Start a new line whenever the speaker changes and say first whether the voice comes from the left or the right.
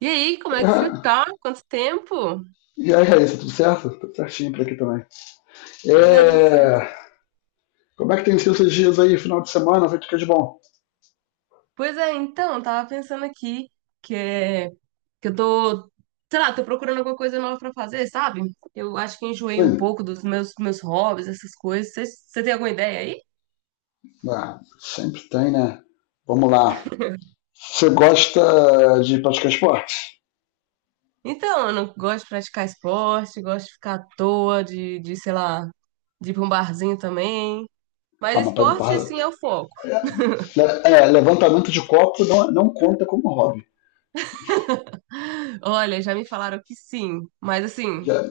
right: E aí, como é que você
left: Ah,
right: tá? Quanto tempo?
left: e aí, Raíssa, tudo certo? Tudo certinho por aqui também.
right: Pois é, tudo certo.
left: É, Como é que tem sido esses dias aí, final de semana? Feito o que é de bom?
right: Pois é, então, eu tava pensando aqui que, que eu tô, sei lá, tô procurando alguma coisa nova pra fazer, sabe? Eu acho que enjoei um
left: Sim,
right: pouco dos meus hobbies, essas coisas. Você tem alguma ideia aí?
left: sempre tem, né? Vamos lá. Você gosta de praticar esporte?
right: Então, eu não gosto de praticar esporte, gosto de ficar à toa, sei lá, de ir pra um barzinho também.
left: Ah,
right: Mas
left: mas
right: esporte, assim, é o foco.
left: levantamento de copo não, conta como hobby.
right: Olha, já me falaram que sim, mas assim,
left: Já-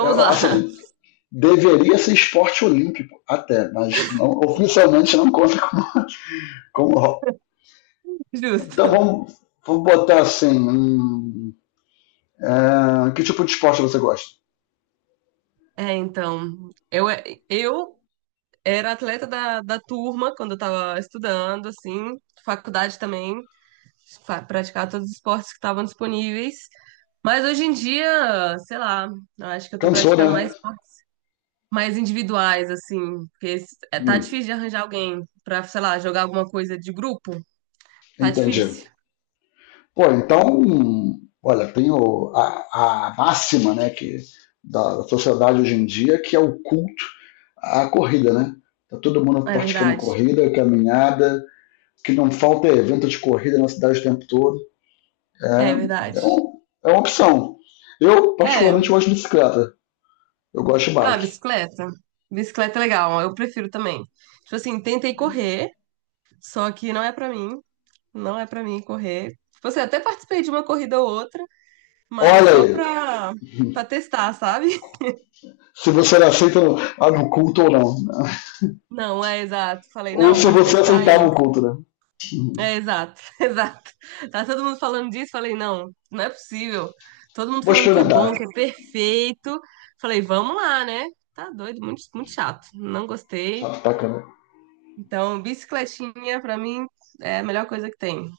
right: lá,
left: assim, deveria ser esporte olímpico até, mas oficialmente não conta como, hobby. Então
right: justo.
left: vamos botar assim, que tipo de esporte você gosta?
right: Então, eu era atleta da turma quando eu tava estudando, assim, faculdade também, praticava todos os esportes que estavam disponíveis. Mas hoje em dia, sei lá, eu acho que eu tô
left: Cansou,
right: praticando
left: né?
right: mais esportes mais individuais, assim, porque tá
left: Hum,
right: difícil de arranjar alguém pra, sei lá, jogar alguma coisa de grupo. Tá
left: Entendi.
right: difícil.
left: Pô, então, olha, tem a, máxima, né, que da sociedade hoje em dia, que é o culto à corrida, né? Tá todo mundo
right: É
left: praticando
right: verdade.
left: corrida, caminhada, o que não falta é evento de corrida na cidade o tempo todo.
right: É
left: É,
right: verdade.
left: É uma opção. Eu, particularmente,
right: É.
left: gosto de bicicleta. Eu gosto de
right: Ah,
left: bike.
right: bicicleta. Bicicleta é legal, eu prefiro também. Tipo assim, tentei correr. Só que não é pra mim, não é pra mim correr. Tipo assim, até participei de uma corrida ou outra, mas
left: Olha
right: só
left: aí,
right: pra, pra testar, sabe?
left: se você aceita no culto ou não.
right: Não, é exato. Falei,
left: Ou
right: não,
left: se
right: vamos
left: você
right: testar aí.
left: aceitava o culto, né?
right: É exato, exato. Tá todo mundo falando disso, falei, não, não é possível. Todo mundo
left: Vou
right: falando que é bom,
left: experimentar.
right: que é perfeito. Falei, vamos lá, né? Tá doido, muito, muito chato. Não
left: Só
right: gostei.
left: bacana.
right: Então, bicicletinha pra mim é a melhor coisa que tem.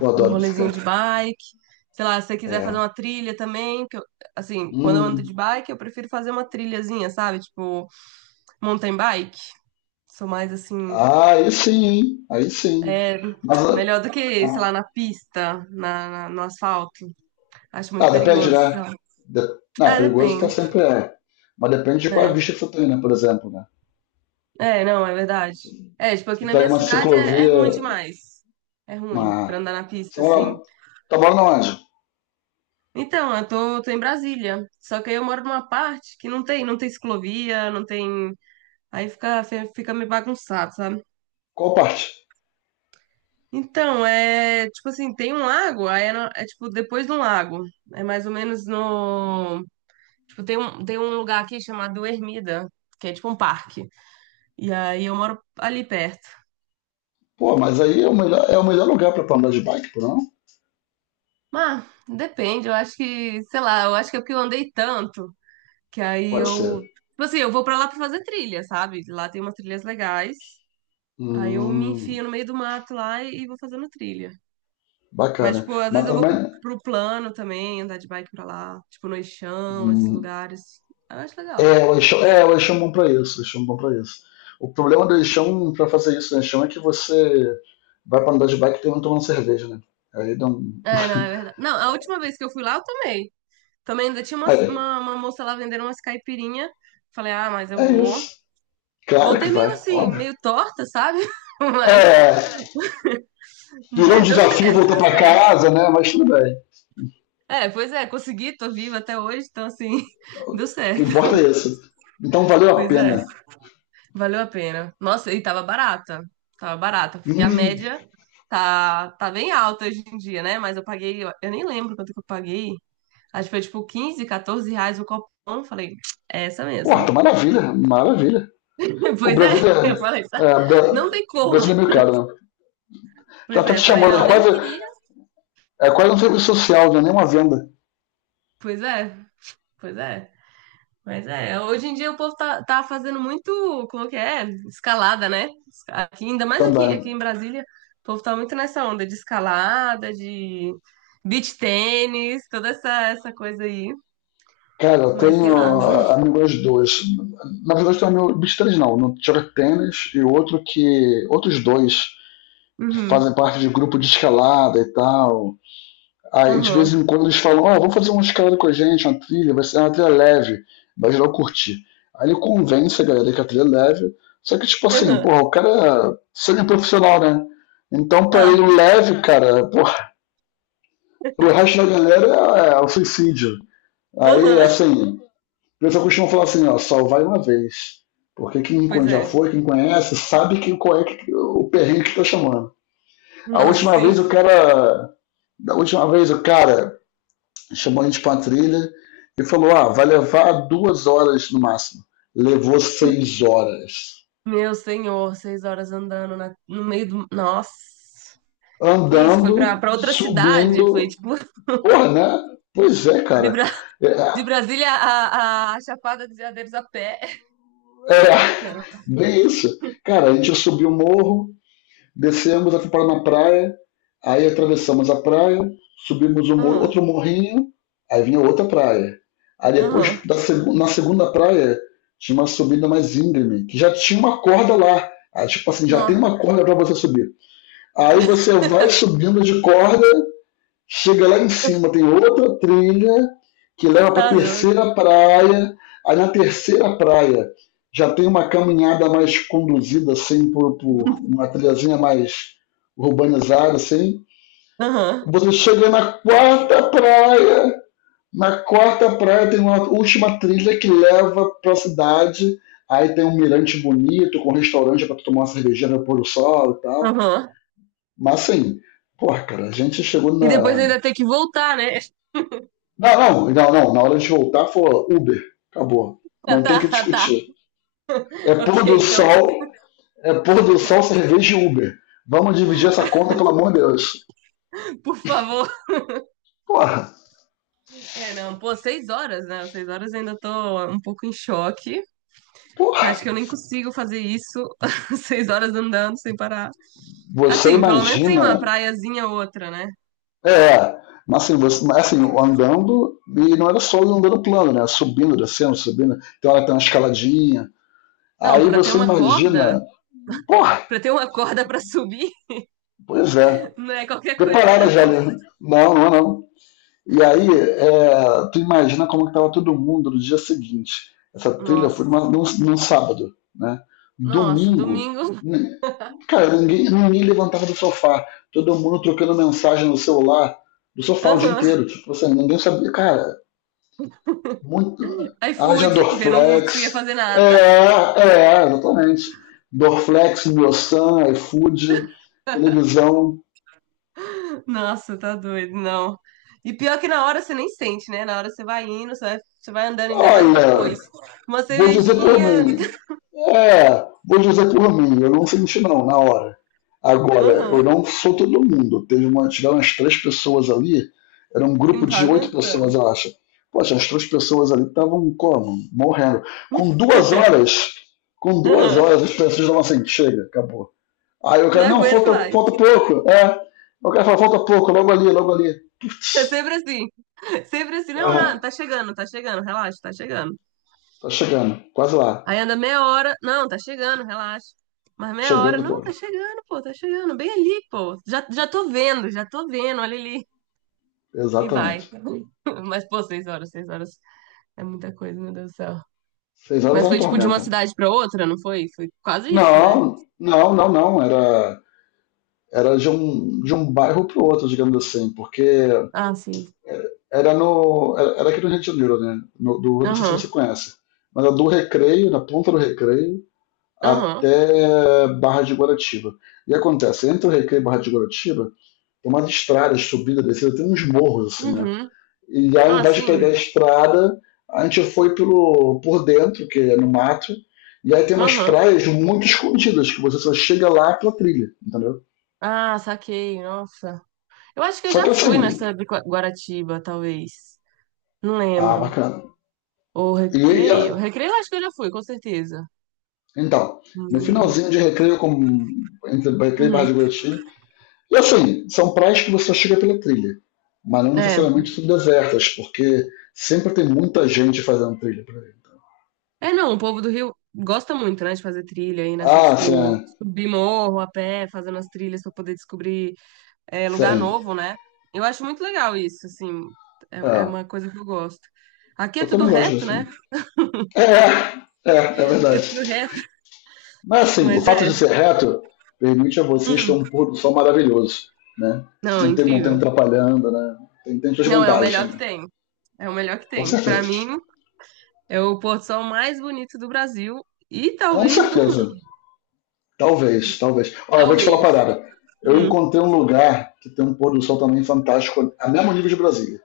left: Eu
right: Um
left: adoro
right: rolezinho de
left: bicicleta.
right: bike. Sei lá, se você quiser fazer
left: É.
right: uma trilha também, assim, quando eu
left: Hum.
right: ando de bike, eu prefiro fazer uma trilhazinha, sabe? Tipo, mountain bike. Sou mais assim,
left: Ah, aí sim, hein? Aí sim.
right: é
left: Mas.
right: melhor do que, sei
left: Ah,
right: lá, na pista, no asfalto. Acho
left: ah,
right: muito
left: depende,
right: perigoso, sei
left: né?
right: lá.
left: De... Não,
right: É,
left: perigoso tá
right: depende,
left: sempre é. Mas depende de qual
right: né?
left: vista que você tem, né? Por exemplo, né?
right: É, não, é verdade. É, tipo, aqui
left: Você
right: na
left: pega
right: minha
left: uma
right: cidade é
left: ciclovia,
right: ruim demais. É ruim
left: uma.
right: pra andar na pista,
left: São
right: assim.
left: Paulo, tá morando onde?
right: Então, eu tô em Brasília. Só que aí eu moro numa parte que não tem ciclovia, não tem. Aí fica, fica meio bagunçado, sabe?
left: Qual parte?
right: Então, é tipo assim, tem um lago, aí é, no- é, tipo depois de um lago. É mais ou menos no. Tipo, tem um lugar aqui chamado Ermida, que é tipo um parque. E aí eu moro ali perto.
left: Pô, mas aí é o melhor lugar pra tu andar de bike, por não?
right: Mas, depende, eu acho que, sei lá, eu acho que é porque eu andei tanto, que aí
left: Pode
right: eu.
left: ser.
right: Tipo assim, eu vou pra lá pra fazer trilha, sabe? Lá tem umas trilhas legais. Aí eu me
left: Hum,
right: enfio no meio do mato lá e vou fazendo trilha. Mas,
left: Bacana.
right: tipo, às
left: Mas
right: vezes eu vou pro,
left: também.
right: pro plano também, andar de bike pra lá, tipo, no Eixão, esses
left: hum,
right: lugares. Eu acho legal.
left: O Eixão, o Eixão é bom pra isso, o Eixão é bom pra isso. O problema do Eixão pra fazer isso no Eixão é que você vai pra andar de bike e termina tomando cerveja, né? Aí dá um.
right: É, não, é verdade. Não, a última vez que eu fui lá, eu tomei. Também ainda tinha uma,
left: Aí,
right: uma, uma moça lá vendendo umas caipirinha. Falei, ah, mas eu
left: é
right: vou.
left: isso. Claro que
right: Voltei meio
left: vai,
right: assim,
left: óbvio.
right: meio torta, sabe? Mas,
left: É, Virou um
right: mas deu
left: desafio,
right: certo,
left: voltou
right: deu
left: pra
right: certo.
left: casa, né? Mas tudo bem.
right: É, pois é, consegui, tô viva até hoje, então assim, deu
left: O que
right: certo.
left: importa é isso. Então valeu a
right: Pois é.
left: pena.
right: Valeu a pena. Nossa, e tava barata. Tava barata,
left: E,
right: porque a média tá bem alta hoje em dia, né? Mas eu paguei, eu nem lembro quanto que eu paguei. Acho que foi tipo 15, R$ 14 o copão. Falei, é essa mesmo.
left: Porra, maravilha, maravilha. O
right: Pois é,
left: Brasil
right: eu
left: é.
right: falei, "Tá,
left: É Bra-
right: não tem como.
left: Brasil é meio caro, né? Já
right: Pois
left: tá te
right: é, falei,
left: chamando,
right: não, nem queria.
left: é quase um serviço social, não é nem uma venda
right: Pois é, pois é. Mas é, hoje em dia o povo tá fazendo muito, como que é? Escalada, né? Esca- Aqui, ainda mais aqui, aqui
left: também.
right: em Brasília, o povo tá muito nessa onda de escalada, de beach tênis, toda essa coisa aí.
left: Cara, eu
right: Mas sei
left: tenho
right: lá.
left: amigos dois. Na verdade, eu tenho amigo, bicho três não, no joga tênis e outro que. Outros dois que
right: Uhum.
left: fazem parte de grupo de escalada e tal. Aí de vez
right: Aham.
left: em quando eles falam, ó, vamos fazer uma escalada com a gente, uma trilha, vai ser uma trilha leve, vai geral curtir. Aí ele convence a galera que a trilha é leve, só que tipo assim,
right: Aham.
left: porra, o cara é semi-profissional, né? Então pra ele
right: Ah.
left: o leve, cara, porra, pro resto da galera é o suicídio. Aí,
right: Aham.
left: assim, o pessoal costuma falar assim, ó, só vai uma vez. Porque quem
right: Pois
left: já
right: é.
left: foi, quem conhece, sabe que qual é que, o perrengue que tá chamando. A
right: Nossa,
left: última
right: sim.
left: vez o cara. Da última vez o cara chamou a gente pra uma trilha e falou: ah, vai levar 2 horas no máximo. Levou 6 horas.
right: Meu senhor, 6 horas andando no meio do. Nossa. Que isso? Foi
left: Andando,
right: pra, pra outra cidade? Foi
left: subindo.
right: tipo
left: Porra, né? Pois é,
right: de,
left: cara. É,
right: De Brasília a Chapada dos Veadeiros a pé.
left: é bem isso. Cara, a gente subiu o morro, descemos a fomos na praia, aí atravessamos a praia, subimos um,
right: Aham,
left: outro morrinho, aí vinha outra praia. Aí depois,
right: aham.
left: na segunda praia, tinha uma subida mais íngreme, que já tinha uma corda lá. Aí, tipo assim, já tem
right: Nossa,
left: uma corda para você subir. Aí você vai subindo de corda. Chega lá em cima, tem outra trilha que leva para a
right: tá doido.
left: terceira praia. Aí na terceira praia já tem uma caminhada mais conduzida, assim, por uma trilhazinha mais urbanizada, assim.
right: Aham,
left: Você chega na quarta praia tem uma última trilha que leva para a cidade. Aí tem um mirante bonito, com restaurante para tomar uma cervejinha no pôr do sol e tal.
right: aham.
left: Mas assim, porra, cara, a gente chegou
right: E depois
left: na,
right: ainda tem que voltar, né?
left: não, não, não, não. Na hora de voltar, for Uber. Acabou.
right: Tá,
left: Não tem
right: tá,
left: que
right: tá.
left: discutir. É pôr
right: Ok,
left: do
right: então,
left: sol, é pôr do sol, cerveja e Uber. Vamos dividir essa conta, pelo amor de Deus.
right: por favor.
left: Porra,
right: É, não, pô, 6 horas, né? 6 horas eu ainda tô um pouco em choque. Eu
left: porra.
right: acho que eu nem consigo fazer isso. 6 horas andando sem parar.
left: Você
right: Assim, pelo menos tem uma
left: imagina.
right: praiazinha ou outra, né?
left: É. Mas assim, andando, e não era só andando plano, né? Subindo, descendo, subindo. Tem hora que tem uma escaladinha.
right: Não,
left: Aí
right: pra ter
left: você
right: uma corda,
left: imagina. Porra,
right: pra ter uma corda pra subir,
left: pois é.
right: não é qualquer coisa,
left: Preparada já,
right: não.
left: né? Não, não, não. E aí, tu imagina como que tava todo mundo no dia seguinte. Essa trilha foi
right: Nossa,
left: num sábado, né?
right: nossa,
left: Domingo,
right: domingo.
left: n- cara, ninguém levantava do sofá. Todo mundo trocando mensagem no celular do sofá o dia
right: Aham.
left: inteiro. Tipo assim, ninguém sabia. Cara, muito. Haja
right: iFood, porque não, não conseguia
left: Dorflex.
right: fazer nada.
left: Exatamente. Dorflex, Miosan, iFood, televisão.
right: Nossa, tá doido, não. E pior que na hora você nem sente, né? Na hora você vai indo, você vai andando ainda mais
left: Olha,
right: depois. Uma
left: vou dizer por
right: cervejinha.
left: mim, vou dizer por mim, eu não senti não, na hora. Agora, eu
right: Aham.
left: não sou todo mundo. Tiveram umas três pessoas ali, era um grupo
right: Não tá
left: de oito pessoas,
right: aguentando.
left: eu acho. Poxa, as três pessoas ali estavam como? Morrendo. Com duas horas, com duas
right: Aham.
left: horas, as pessoas estavam assim, chega, acabou. Aí o
right: Não
left: cara, não,
right: aguento
left: falta,
right: mais.
left: falta pouco. É. O cara fala, falta pouco, logo ali, logo ali.
right: É
left: Putz,
right: sempre assim. Sempre assim. Não, não,
left: ah,
right: tá chegando, relaxa, tá chegando.
left: tá chegando, quase lá.
right: Aí anda meia hora. Não, tá chegando, relaxa. Mas meia hora,
left: Chegando,
right: não, tá
left: pô.
right: chegando, pô, tá chegando, bem ali, pô. Já, já tô vendo, olha ali. E vai.
left: Exatamente.
right: Mas, pô, 6 horas, 6 horas. É muita coisa, meu Deus do céu.
left: 6 horas é
right: Mas
left: um
right: foi tipo de uma
left: tormenta.
right: cidade pra outra, não foi? Foi quase isso, né?
left: Não, não, não, não. Era de um bairro pro outro, digamos assim, porque
right: Ah, sim.
left: era aqui no Rio de Janeiro, né? Não sei se você
right: Aham.
left: conhece, mas era do Recreio, na ponta do Recreio,
right: Aham.
left: até Barra de Guaratiba. E acontece, entre o Recreio e Barra de Guaratiba, tem umas estradas, subida, descida, tem uns morros, assim, né?
right: Uhum.
left: E aí, ao
right: Ah,
left: invés de pegar
right: sim.
left: a estrada, a gente foi por dentro, que é no mato, e aí tem umas
right: Aham.
left: praias muito escondidas, que você só chega lá pela trilha, entendeu?
right: Ah, saquei. Nossa. Eu acho que eu
left: Só
right: já
left: que assim,
right: fui nessa de Guaratiba, talvez. Não lembro.
left: bacana.
right: Ou
left: E,
right: Recreio.
left: e
right: Recreio eu acho que eu já fui, com certeza.
left: então, no
right: Hum.
left: finalzinho de recreio, como entre recreio e Barra
right: Uhum.
left: de Guaratinga, e assim, são praias que você só chega pela trilha, mas não
right: É.
left: necessariamente são desertas, porque sempre tem muita gente fazendo trilha por aí.
right: É, não, o povo do Rio gosta muito, né, de fazer trilha aí nessas,
left: Ah,
right: tipo, subir morro a pé, fazendo as trilhas pra poder descobrir é, lugar
left: sim.
right: novo, né? Eu acho muito legal isso, assim, é
left: É,
right: uma coisa que eu gosto. Aqui é
left: eu
right: tudo
left: também gosto
right: reto,
left: disso.
right: né?
left: É
right: Aqui é
left: verdade.
right: tudo reto,
left: Mas assim, o
right: mas
left: fato
right: é.
left: de ser reto permite a vocês ter
right: Hum,
left: um pôr do sol maravilhoso, né?
right: não,
left: Não tem montanha
right: incrível.
left: atrapalhando, né? Tem suas
right: Não, é o
left: vantagens
right: melhor que
left: também.
right: tem. É o melhor que
left: Com
right: tem. Pra
left: certeza.
right: mim, é o pôr do sol mais bonito do Brasil e
left: Com
right: talvez do
left: certeza.
right: mundo. E
left: Talvez, talvez. Olha, eu vou te falar uma
right: talvez.
left: parada. Eu
right: Uhum.
left: encontrei um lugar que tem um pôr do sol também fantástico, a mesmo nível de Brasília,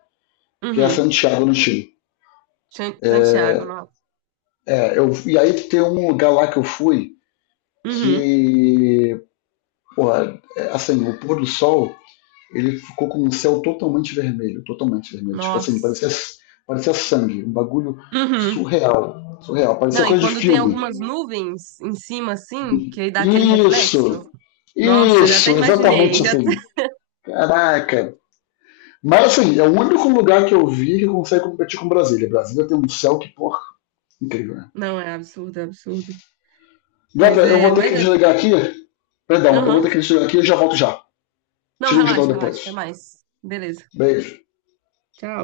left: que é
right: Uhum.
left: Santiago, no Chile.
right: Santiago,
left: É,
right: não.
left: e aí tem um lugar lá que eu fui
right: Uhum.
left: que, porra, assim, o pôr do sol ele ficou com o céu totalmente vermelho, totalmente vermelho. Tipo assim,
right: Nossa.
left: parecia, sangue, um bagulho
right: Uhum.
left: surreal, surreal, parecia
right: Não, e
left: coisa de
right: quando tem
left: filme.
right: algumas nuvens em cima, assim, que aí dá aquele
left: Isso,
right: reflexo. Nossa, já até
left: isso,
right: imaginei,
left: exatamente
right: já.
left: assim. Caraca. Mas assim, é o único lugar que eu vi que consegue competir com Brasília. Brasília tem um céu que, porra, incrível, né?
right: Não, é absurdo, é absurdo.
left: Gata,
right: Mas
left: eu vou
right: é,
left: ter
right: mas
left: que
right: é.
left: desligar aqui. Perdão, eu vou
right: Aham.
left: ter que desligar aqui e já volto já.
right: Não,
left: Tiro o geral
right: relaxa, relaxa. Até
left: depois.
right: mais. Beleza.
left: Beijo.
right: Tchau.